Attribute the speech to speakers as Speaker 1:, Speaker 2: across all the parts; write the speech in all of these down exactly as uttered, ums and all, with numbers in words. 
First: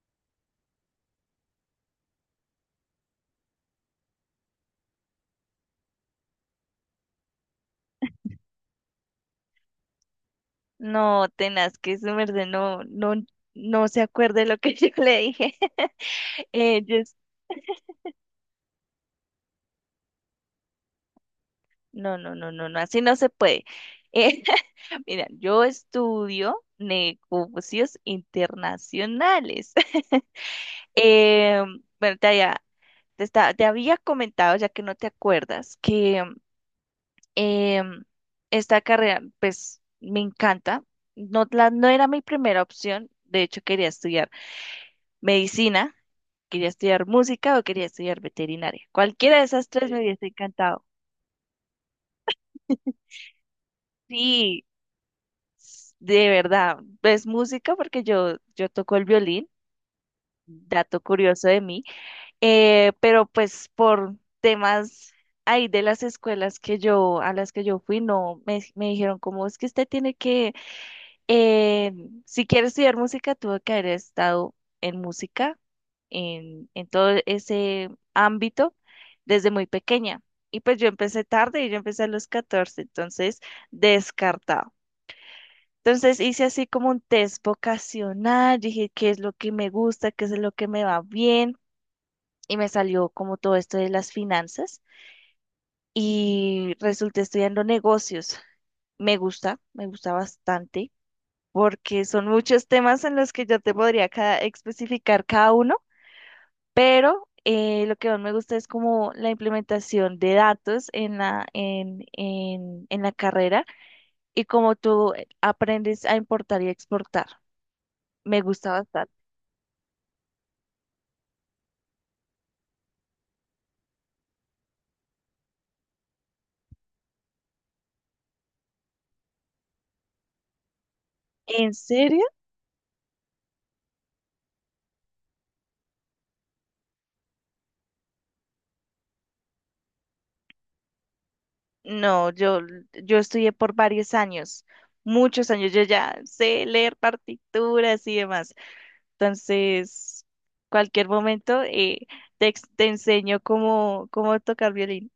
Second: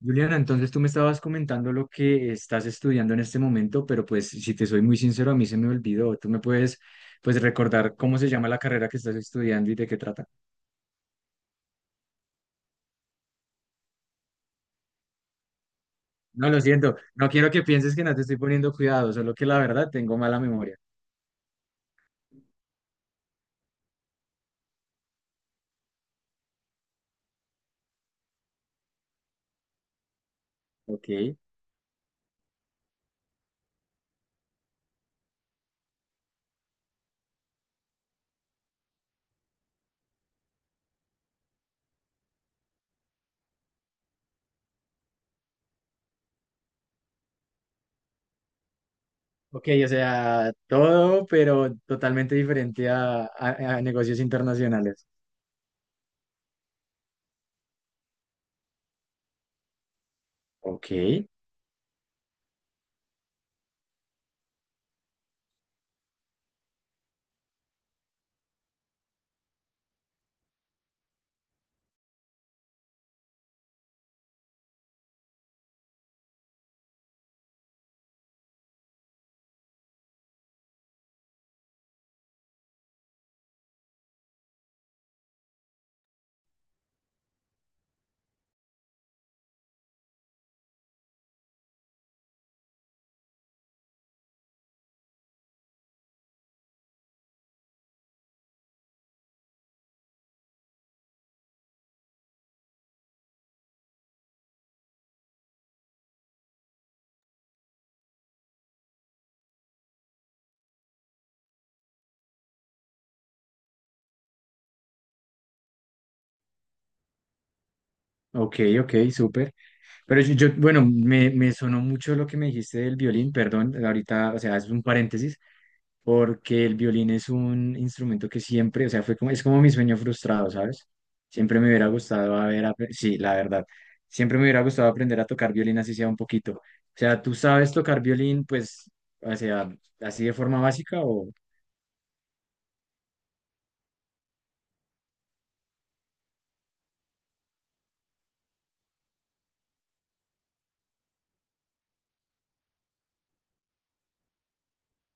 Speaker 1: Juliana, entonces tú me estabas comentando lo que estás estudiando en este momento, pero pues si te soy muy sincero, a mí se me olvidó. ¿Tú me puedes pues recordar cómo se llama la carrera que estás estudiando y de qué trata?
Speaker 2: No, tenaz, que su no, no, no se acuerde lo que yo le dije.
Speaker 1: No, lo
Speaker 2: Eh, yo
Speaker 1: siento,
Speaker 2: es-
Speaker 1: no quiero que pienses que no te estoy poniendo cuidado, solo que la verdad tengo mala memoria.
Speaker 2: no, no, no, no, no, así no se puede. Eh, Mira, yo estudio negocios internacionales.
Speaker 1: Ok.
Speaker 2: Em, bueno, te había, te, esta- te había comentado, ya que no te acuerdas, que em, esta carrera, pues, me encanta. No, la, no era mi primera opción. De hecho, quería estudiar medicina, quería estudiar música o quería estudiar veterinaria. Cualquiera de esas
Speaker 1: Ok, o
Speaker 2: tres me, Sí. hubiese
Speaker 1: sea,
Speaker 2: encantado.
Speaker 1: todo, pero totalmente diferente a, a- a negocios
Speaker 2: Sí,
Speaker 1: internacionales.
Speaker 2: s- de verdad, es música, porque yo, yo toco el violín,
Speaker 1: Ok,
Speaker 2: dato curioso de mí. Eh, pero pues por temas ahí de las escuelas que yo, a las que yo fui, no, me, me dijeron como es que usted tiene que... Eh, si quiero estudiar música, tuve que haber estado en música, en, en todo ese ámbito, desde muy pequeña. Y pues yo empecé tarde, y yo empecé a los catorce, entonces descartado. Entonces hice así como un test vocacional, dije qué es lo que me gusta, qué es lo que me va bien, y me salió como todo esto de las finanzas y resulté estudiando negocios. Me gusta, me gusta bastante, porque son muchos temas en los que yo te podría cada- especificar cada uno. Pero eh, lo que más me gusta es como la implementación de datos en la, en, en, en la carrera, y cómo tú eh, aprendes a importar y exportar. Me
Speaker 1: ok,
Speaker 2: gusta
Speaker 1: ok,
Speaker 2: bastante.
Speaker 1: súper. Pero yo, yo- bueno, me, me sonó mucho lo que me dijiste del violín, perdón, ahorita, o sea, es un paréntesis. Porque el violín es un instrumento que siempre, o sea, fue como, es como mi sueño frustrado, ¿sabes? Siempre me
Speaker 2: ¿En
Speaker 1: hubiera
Speaker 2: serio?
Speaker 1: gustado haber, apre- sí, la verdad, siempre me hubiera gustado aprender a tocar violín así sea un poquito. O sea, ¿tú sabes tocar violín, pues, o sea, así de forma básica o...?
Speaker 2: No, yo, yo estudié por varios años, muchos años. Yo ya sé leer partituras y demás. Entonces, cualquier momento, eh, te, ex- te enseño cómo, cómo tocar violín.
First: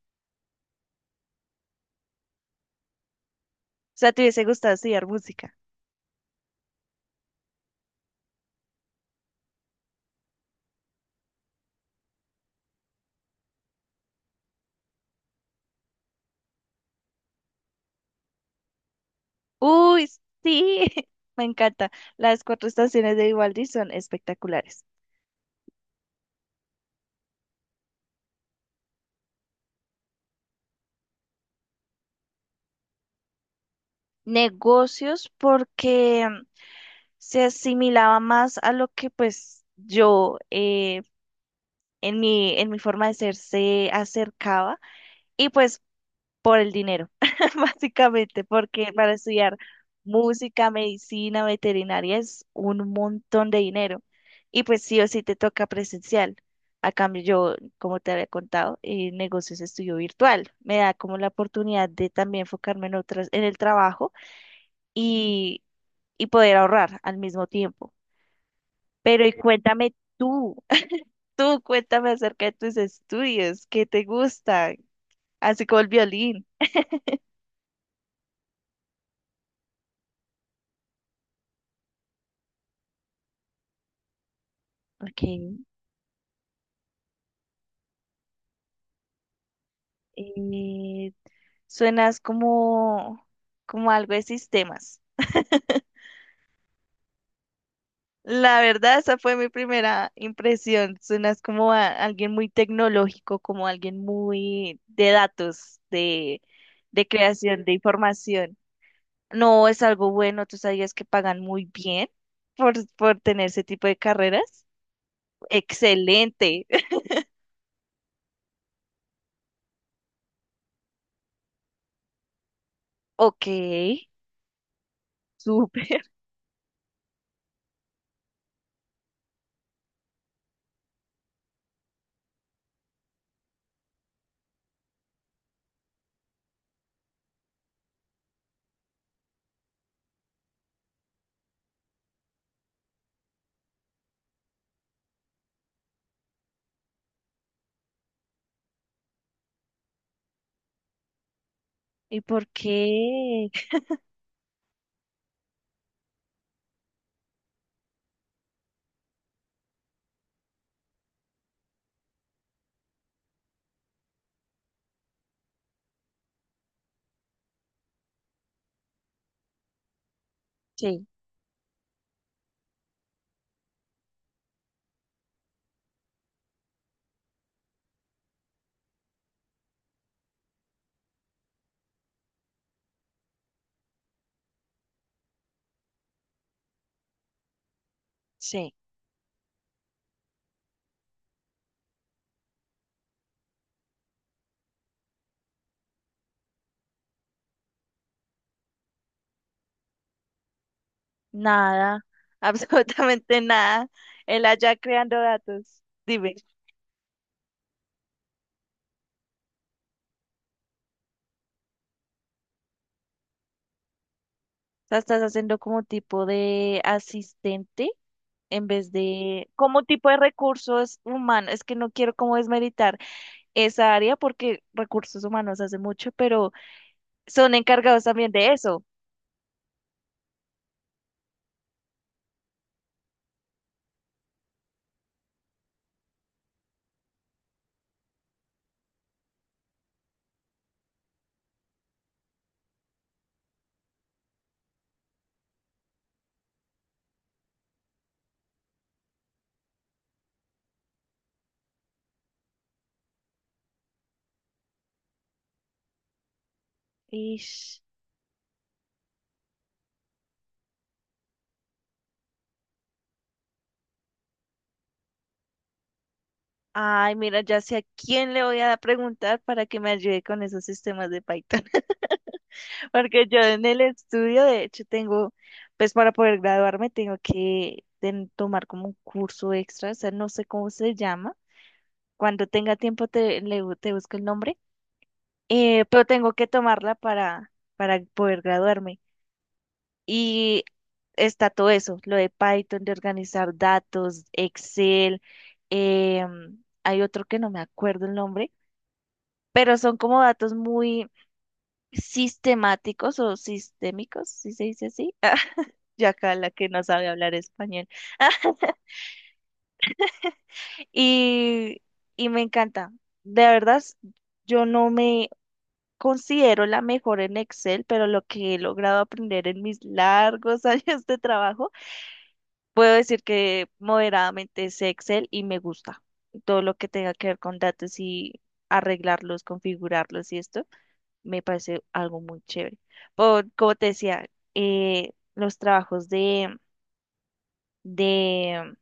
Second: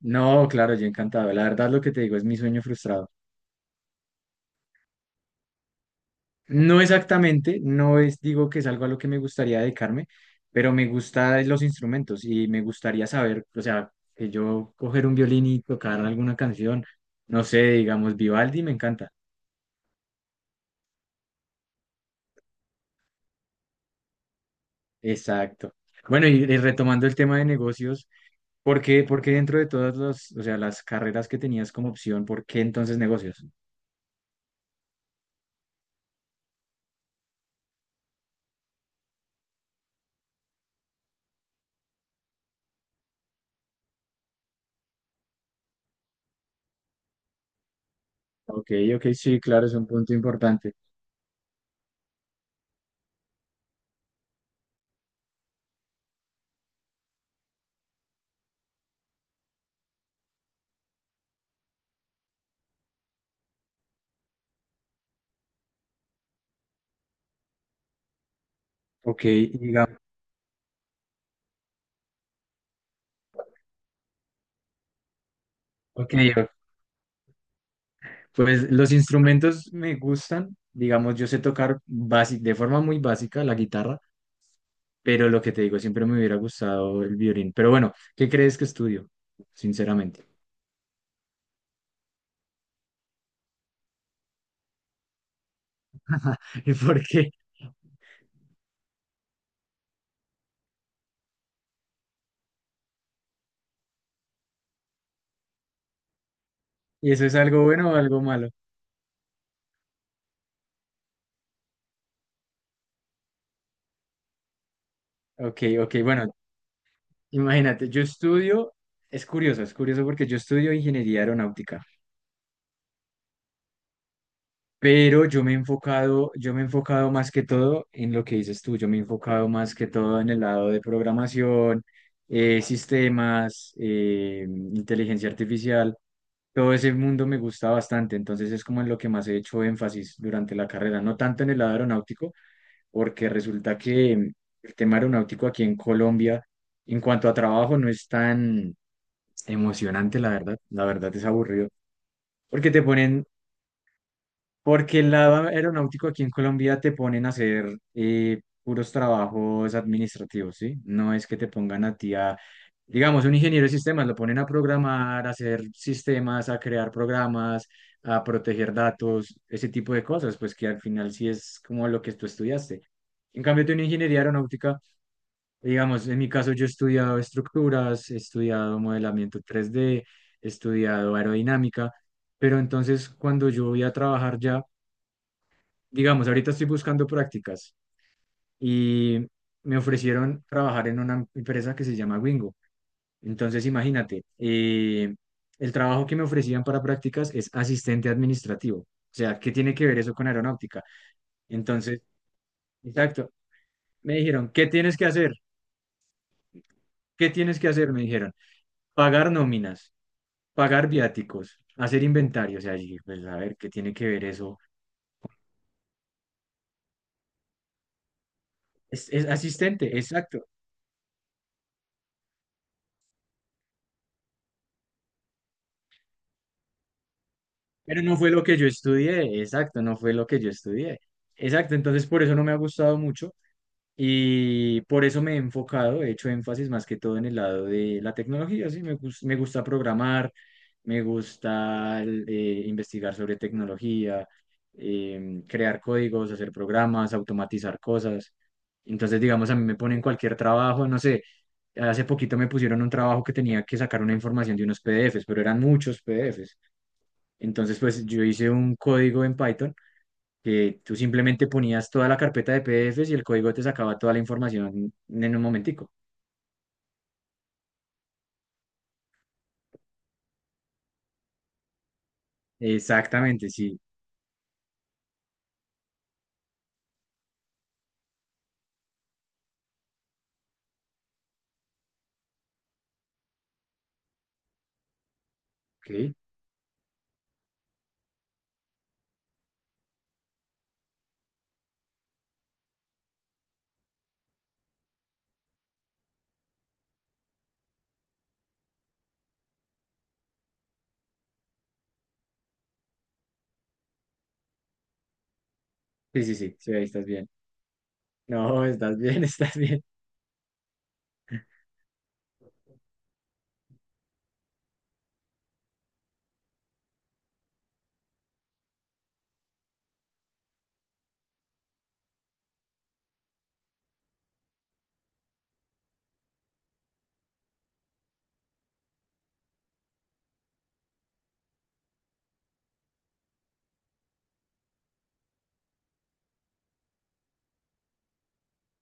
Speaker 1: No, claro, yo encantado. La verdad, lo que te digo es mi sueño frustrado.
Speaker 2: O sea, ¿te hubiese gustado estudiar música?
Speaker 1: No exactamente, no es, digo que es algo a lo que me gustaría dedicarme, pero me gustan los instrumentos y me gustaría saber, o sea, que yo coger un violín y tocar alguna canción, no sé, digamos Vivaldi, me encanta.
Speaker 2: Uy, sí, me encanta. Las Cuatro Estaciones de Vivaldi son espectaculares.
Speaker 1: Exacto. Bueno, y, y retomando el tema de negocios, ¿por qué, por qué dentro de todas las, o sea, las carreras que tenías como opción, por qué entonces negocios?
Speaker 2: Negocios porque se asimilaba más a lo que, pues, yo... eh, en mi, en mi, forma de ser se acercaba, y pues por el dinero, básicamente,
Speaker 1: Ok,
Speaker 2: porque
Speaker 1: ok,
Speaker 2: para
Speaker 1: sí,
Speaker 2: estudiar
Speaker 1: claro, es un punto
Speaker 2: música,
Speaker 1: importante.
Speaker 2: medicina, veterinaria es un montón de dinero, y pues sí o sí te toca presencial. A cambio, yo, como te había contado, eh, negocios estudio virtual. Me da como la oportunidad de también enfocarme en otras, en el trabajo, y, y, poder ahorrar al mismo tiempo.
Speaker 1: Ok,
Speaker 2: Pero y cuéntame
Speaker 1: digamos,
Speaker 2: tú, tú cuéntame acerca de tus estudios. ¿Qué te gusta? Así como el
Speaker 1: ok,
Speaker 2: violín.
Speaker 1: ok. Pues los instrumentos me gustan, digamos, yo sé tocar basi- de forma muy básica la guitarra,
Speaker 2: Ok.
Speaker 1: pero lo que te digo, siempre me hubiera gustado el violín. Pero bueno, ¿qué crees que estudio? Sinceramente.
Speaker 2: eh, Suenas como, como algo de sistemas.
Speaker 1: ¿Y por qué?
Speaker 2: La verdad, esa fue mi primera impresión. Suenas como a alguien muy tecnológico, como alguien muy de datos, de, de
Speaker 1: ¿Y eso es algo
Speaker 2: creación de
Speaker 1: bueno o algo malo?
Speaker 2: información. No, es algo bueno. Tú sabías que pagan muy bien por, por tener ese tipo de carreras.
Speaker 1: Ok, ok, bueno,
Speaker 2: Excelente.
Speaker 1: imagínate, yo estudio, es curioso, es curioso porque yo estudio ingeniería aeronáutica.
Speaker 2: Ok,
Speaker 1: Pero yo me he
Speaker 2: súper.
Speaker 1: enfocado, yo me he enfocado más que todo en lo que dices tú, yo me he enfocado más que todo en el lado de programación, eh, sistemas, eh, inteligencia artificial, todo ese mundo me gusta bastante, entonces es como en lo que más he hecho énfasis durante la carrera, no tanto en el lado aeronáutico, porque resulta que mm, el tema aeronáutico aquí en Colombia, en cuanto a trabajo, no es tan emocionante, la verdad, la verdad es aburrido,
Speaker 2: ¿Y por
Speaker 1: porque te ponen
Speaker 2: qué?
Speaker 1: porque el lado aeronáutico aquí en Colombia te ponen a hacer eh, puros trabajos administrativos, ¿sí? No es que te pongan a ti a, digamos, un ingeniero de sistemas, lo ponen a programar, a hacer sistemas, a crear programas, a proteger datos, ese tipo de cosas, pues que al
Speaker 2: Sí,
Speaker 1: final sí es como lo que tú estudiaste. En cambio, tú en ingeniería aeronáutica, digamos, en mi caso yo he estudiado estructuras, he estudiado modelamiento tres D, he estudiado aerodinámica. Pero entonces cuando yo voy a trabajar ya digamos, ahorita estoy buscando prácticas
Speaker 2: sí,
Speaker 1: y me ofrecieron trabajar en una empresa que se llama Wingo. Entonces, imagínate, eh, el trabajo que me ofrecían para prácticas es asistente administrativo. O sea, ¿qué tiene que ver eso con aeronáutica?
Speaker 2: nada,
Speaker 1: Entonces, exacto,
Speaker 2: absolutamente nada.
Speaker 1: me
Speaker 2: Él
Speaker 1: dijeron, ¿qué
Speaker 2: allá
Speaker 1: tienes que
Speaker 2: creando
Speaker 1: hacer?
Speaker 2: datos. Dime,
Speaker 1: ¿Qué tienes que hacer? Me dijeron, pagar nóminas, pagar viáticos, hacer inventario. O sea, yo dije, pues a ver, ¿qué tiene que ver eso?
Speaker 2: o sea, estás haciendo como tipo de asistente en vez
Speaker 1: Es, es
Speaker 2: de, como
Speaker 1: asistente,
Speaker 2: tipo de
Speaker 1: exacto.
Speaker 2: recursos humanos. Es que no quiero como desmeritar esa área, porque recursos humanos hace mucho, pero son
Speaker 1: Pero
Speaker 2: encargados
Speaker 1: no
Speaker 2: también
Speaker 1: fue lo
Speaker 2: de
Speaker 1: que yo
Speaker 2: eso.
Speaker 1: estudié, exacto, no fue lo que yo estudié. Exacto, entonces por eso no me ha gustado mucho y por eso me he enfocado, he hecho énfasis más que todo en el lado de la tecnología, sí, me gus- me gusta programar, me gusta el, eh, investigar sobre tecnología, em, crear códigos, hacer programas, automatizar cosas. Entonces, digamos, a mí me ponen cualquier trabajo, no sé, hace poquito me pusieron un trabajo que tenía que sacar una información de unos P D F s, pero eran muchos P D F s. Entonces,
Speaker 2: Ish.
Speaker 1: pues yo hice un código en Python que tú simplemente ponías toda la carpeta de P D F s y el código te sacaba toda la información en un momentico.
Speaker 2: Ay, mira, ya sé a quién le voy a preguntar para que me ayude con esos sistemas de Python. Porque yo
Speaker 1: Exactamente,
Speaker 2: en
Speaker 1: sí.
Speaker 2: el estudio, de hecho, tengo, pues para poder graduarme, tengo que ten- tomar como un curso extra, o sea, no sé cómo se llama. Cuando tenga tiempo te, le bu- te busco el nombre. Eh, pero
Speaker 1: Ok.
Speaker 2: tengo que tomarla para, para poder graduarme. Y está todo eso, lo de Python, de organizar datos, Excel, em, hay otro que no me acuerdo el nombre, pero son como datos muy sistemáticos o sistémicos, si se dice así. Yo
Speaker 1: Sí,
Speaker 2: acá,
Speaker 1: sí,
Speaker 2: la
Speaker 1: sí,
Speaker 2: que
Speaker 1: sí,
Speaker 2: no
Speaker 1: ahí estás
Speaker 2: sabe
Speaker 1: bien.
Speaker 2: hablar español.
Speaker 1: No, estás bien, estás bien.
Speaker 2: Y, y me encanta. De verdad, s- yo no me considero la mejor en Excel, pero lo que he logrado aprender en mis largos años de trabajo, puedo decir que moderadamente sé Excel, y me gusta todo lo que tenga que ver con datos y arreglarlos, configurarlos y esto. Me parece algo muy chévere. Por, como te decía, eh, los trabajos de, de,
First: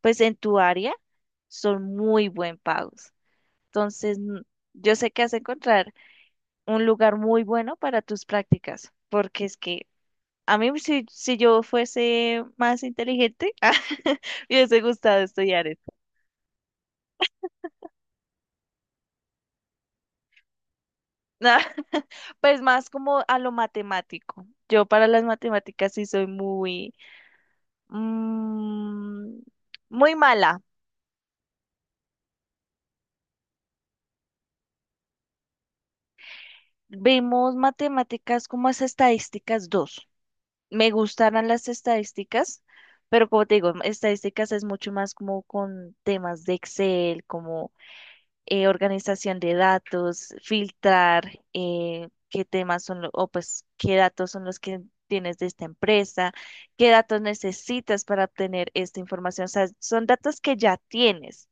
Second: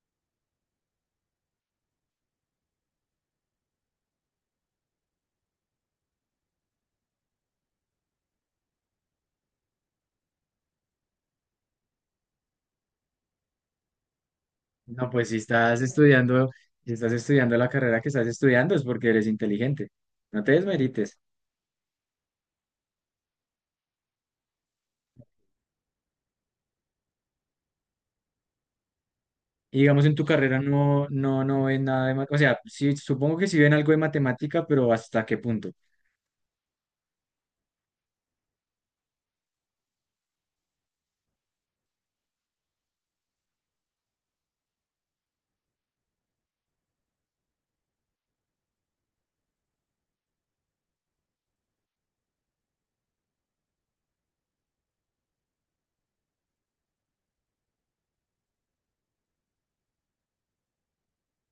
Speaker 2: pues en tu área son muy buen pagos. Entonces, n- yo sé que has de encontrar un lugar muy bueno para tus prácticas, porque es que a mí, si, si yo fuese más inteligente, me hubiese
Speaker 1: No,
Speaker 2: gustado
Speaker 1: pues si
Speaker 2: estudiar
Speaker 1: estás
Speaker 2: esto.
Speaker 1: estudiando, si estás estudiando la carrera que estás estudiando es porque eres inteligente. No te desmerites.
Speaker 2: Pues más como a lo matemático. Yo, para las matemáticas, sí soy muy, Mm,
Speaker 1: Y digamos
Speaker 2: muy
Speaker 1: en tu
Speaker 2: mala.
Speaker 1: carrera no, no, no ven nada de, ma- o sea, sí, supongo que sí ven algo de matemática, pero ¿hasta qué punto?
Speaker 2: Vimos matemáticas como es estadísticas dos. Me gustaron las estadísticas, pero como te digo, estadísticas es mucho más como con temas de Excel, como eh, organización de datos, filtrar, eh, qué temas son, lo- o pues qué datos son los que tienes de esta empresa, qué datos necesitas para obtener esta información. O sea, son datos que ya tienes,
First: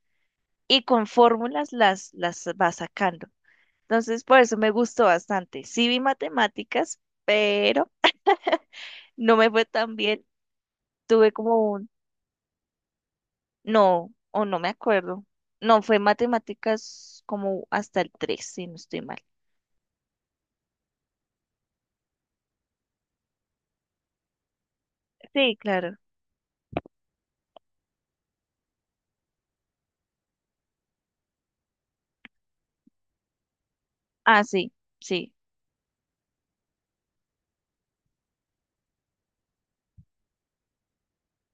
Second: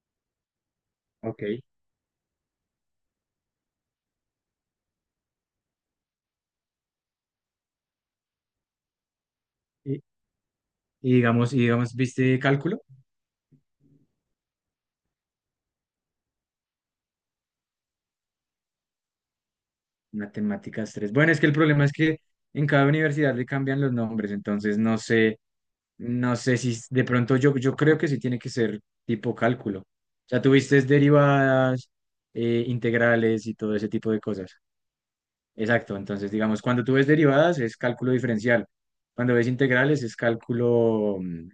Speaker 2: y con
Speaker 1: Ok.
Speaker 2: fórmulas las, las vas sacando. Entonces, por eso me gustó bastante. Sí vi matemáticas, pero no me fue
Speaker 1: Y,
Speaker 2: tan bien.
Speaker 1: y
Speaker 2: Tuve
Speaker 1: digamos, y
Speaker 2: como un,
Speaker 1: digamos, ¿viste cálculo?
Speaker 2: no, o no me acuerdo. No, fue matemáticas como hasta el tres, si no estoy mal.
Speaker 1: Matemáticas tres. Bueno, es que el problema es que en cada universidad le cambian los nombres, entonces no sé,
Speaker 2: Sí, claro.
Speaker 1: no sé si s- de pronto yo, yo creo que sí tiene que ser tipo cálculo. O sea, tuviste derivadas, eh, integrales y todo ese tipo de
Speaker 2: Ah,
Speaker 1: cosas.
Speaker 2: sí, sí.
Speaker 1: Exacto, entonces digamos, cuando tú ves derivadas es cálculo diferencial, cuando ves integrales es cálculo mm,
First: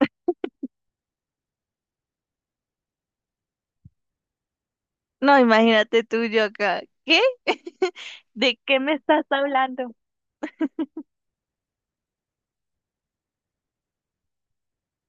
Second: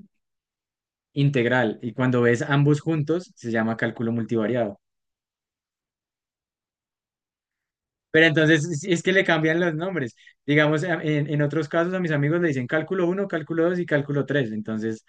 Speaker 1: integral, y cuando ves ambos juntos se llama cálculo multivariado.
Speaker 2: No, imagínate tú, yo acá. ¿Qué?
Speaker 1: Pero
Speaker 2: ¿De qué
Speaker 1: entonces sí,
Speaker 2: me
Speaker 1: es que
Speaker 2: estás
Speaker 1: le cambian los
Speaker 2: hablando?
Speaker 1: nombres. Digamos, a- en, en otros casos a mis amigos le dicen cálculo uno, cálculo dos y cálculo tres. Entonces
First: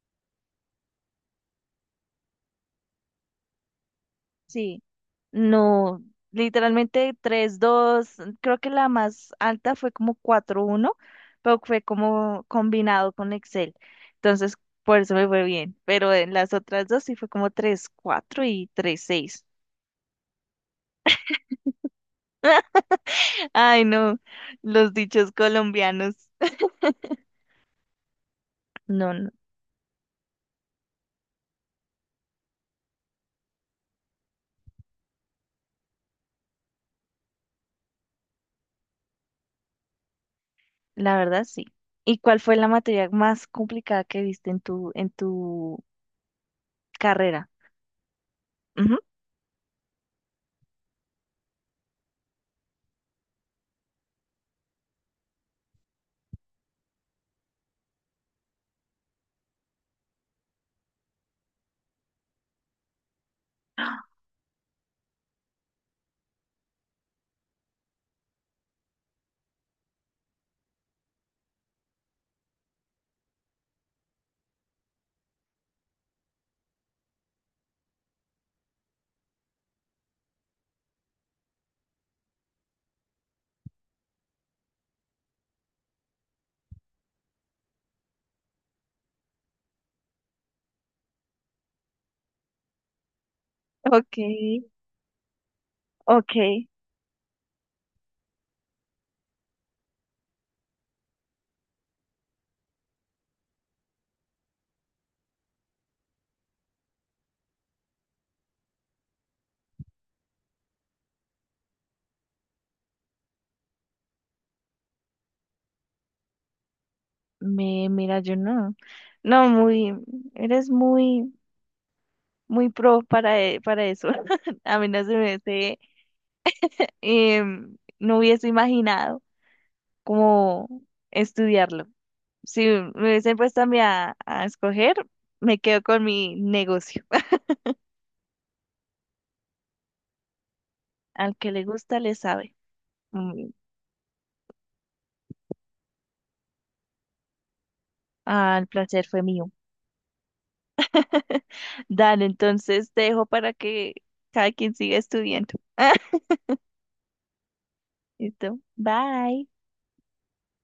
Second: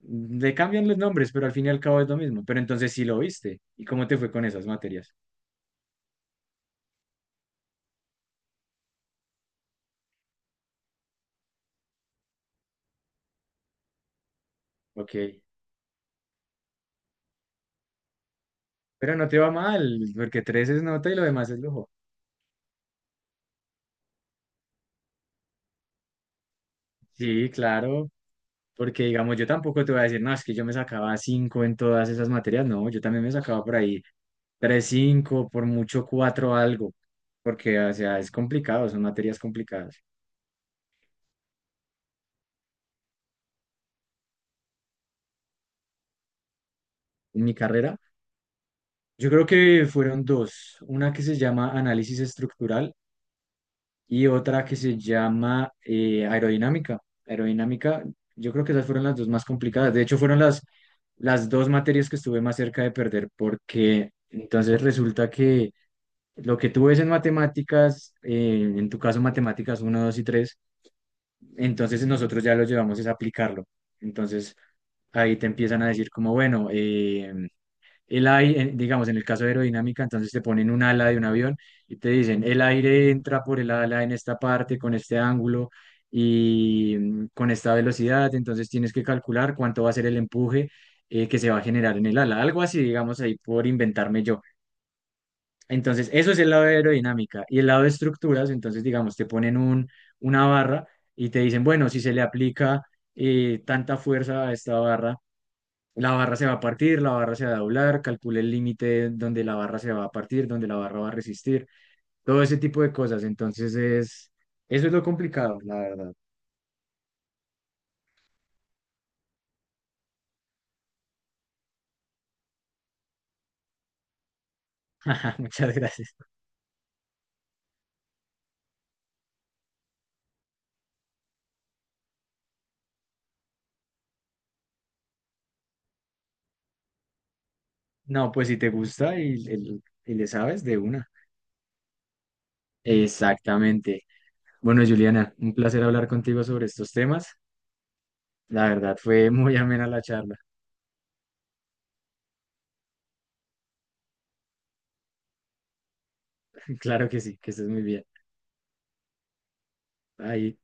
Speaker 1: le cambian los nombres, pero al fin y al cabo es lo mismo. Pero entonces sí lo viste. ¿Y cómo te fue con esas
Speaker 2: Sí.
Speaker 1: materias?
Speaker 2: No, literalmente tres dos, creo que la más alta fue como cuatro uno, pero fue como combinado con Excel. Entonces, por eso me
Speaker 1: Ok.
Speaker 2: fue bien. Pero en las otras dos sí fue como tres cuatro y tres
Speaker 1: Pero no te
Speaker 2: seis.
Speaker 1: va mal, porque tres es nota y lo demás es lujo.
Speaker 2: Ay, no, los dichos colombianos.
Speaker 1: Sí, claro. Porque
Speaker 2: No, no,
Speaker 1: digamos, yo tampoco te voy a decir, no, es que yo me sacaba cinco en todas esas materias. No, yo también me sacaba por ahí tres cinco, por mucho cuatro algo. Porque, o sea, es complicado, son materias complicadas.
Speaker 2: la verdad sí. ¿Y cuál fue la materia más complicada que viste en tu, en tu
Speaker 1: En
Speaker 2: carrera?
Speaker 1: mi carrera,
Speaker 2: Ujú.
Speaker 1: yo creo que fueron dos, una que se llama análisis estructural y otra que se llama eh, aerodinámica. Aerodinámica, yo creo que esas fueron las dos más complicadas. De hecho, fueron las, las dos materias que estuve más cerca de perder, porque entonces resulta que lo que tú ves en matemáticas, eh, en tu caso matemáticas uno, dos y tres, entonces nosotros ya lo llevamos es a aplicarlo. Entonces ahí te empiezan a decir como, bueno, eh, el aire, eh, digamos, en el caso de aerodinámica, entonces te ponen un ala de un avión y te dicen, el aire entra por el ala en esta parte, con este ángulo y mm, con esta velocidad, entonces tienes que calcular cuánto va a ser el empuje eh, que se va a generar en el ala, algo así, digamos, ahí por
Speaker 2: Ok,
Speaker 1: inventarme yo. Entonces, eso es el lado
Speaker 2: ok.
Speaker 1: de aerodinámica. Y el lado de estructuras, entonces, digamos, te ponen un, una barra y te dicen, bueno, si se le aplica eh, tanta fuerza a esta barra, la barra se va a partir, la barra se va a doblar, calcule el límite donde la barra se va a partir, donde la barra va a resistir, todo ese tipo de cosas. Entonces es, eso es lo complicado, la verdad.
Speaker 2: Me, mira, yo no. No, muy, eres muy, muy pro para, e- para eso. A mí no se me
Speaker 1: Muchas
Speaker 2: hubiese,
Speaker 1: gracias.
Speaker 2: em, no hubiese imaginado cómo estudiarlo. Si me hubiesen puesto a mí a, a escoger, me quedo con mi negocio.
Speaker 1: No, pues si te gusta y, el- y le sabes de una.
Speaker 2: Al que le gusta, le sabe. Mm.
Speaker 1: Exactamente. Bueno, Juliana, un placer hablar contigo sobre estos temas.
Speaker 2: Ah, el
Speaker 1: La verdad
Speaker 2: placer fue
Speaker 1: fue
Speaker 2: mío.
Speaker 1: muy amena la charla.
Speaker 2: Dale, entonces te dejo para que cada quien siga estudiando.
Speaker 1: Claro que sí, que estés muy bien.
Speaker 2: Listo. Bye.
Speaker 1: Ahí.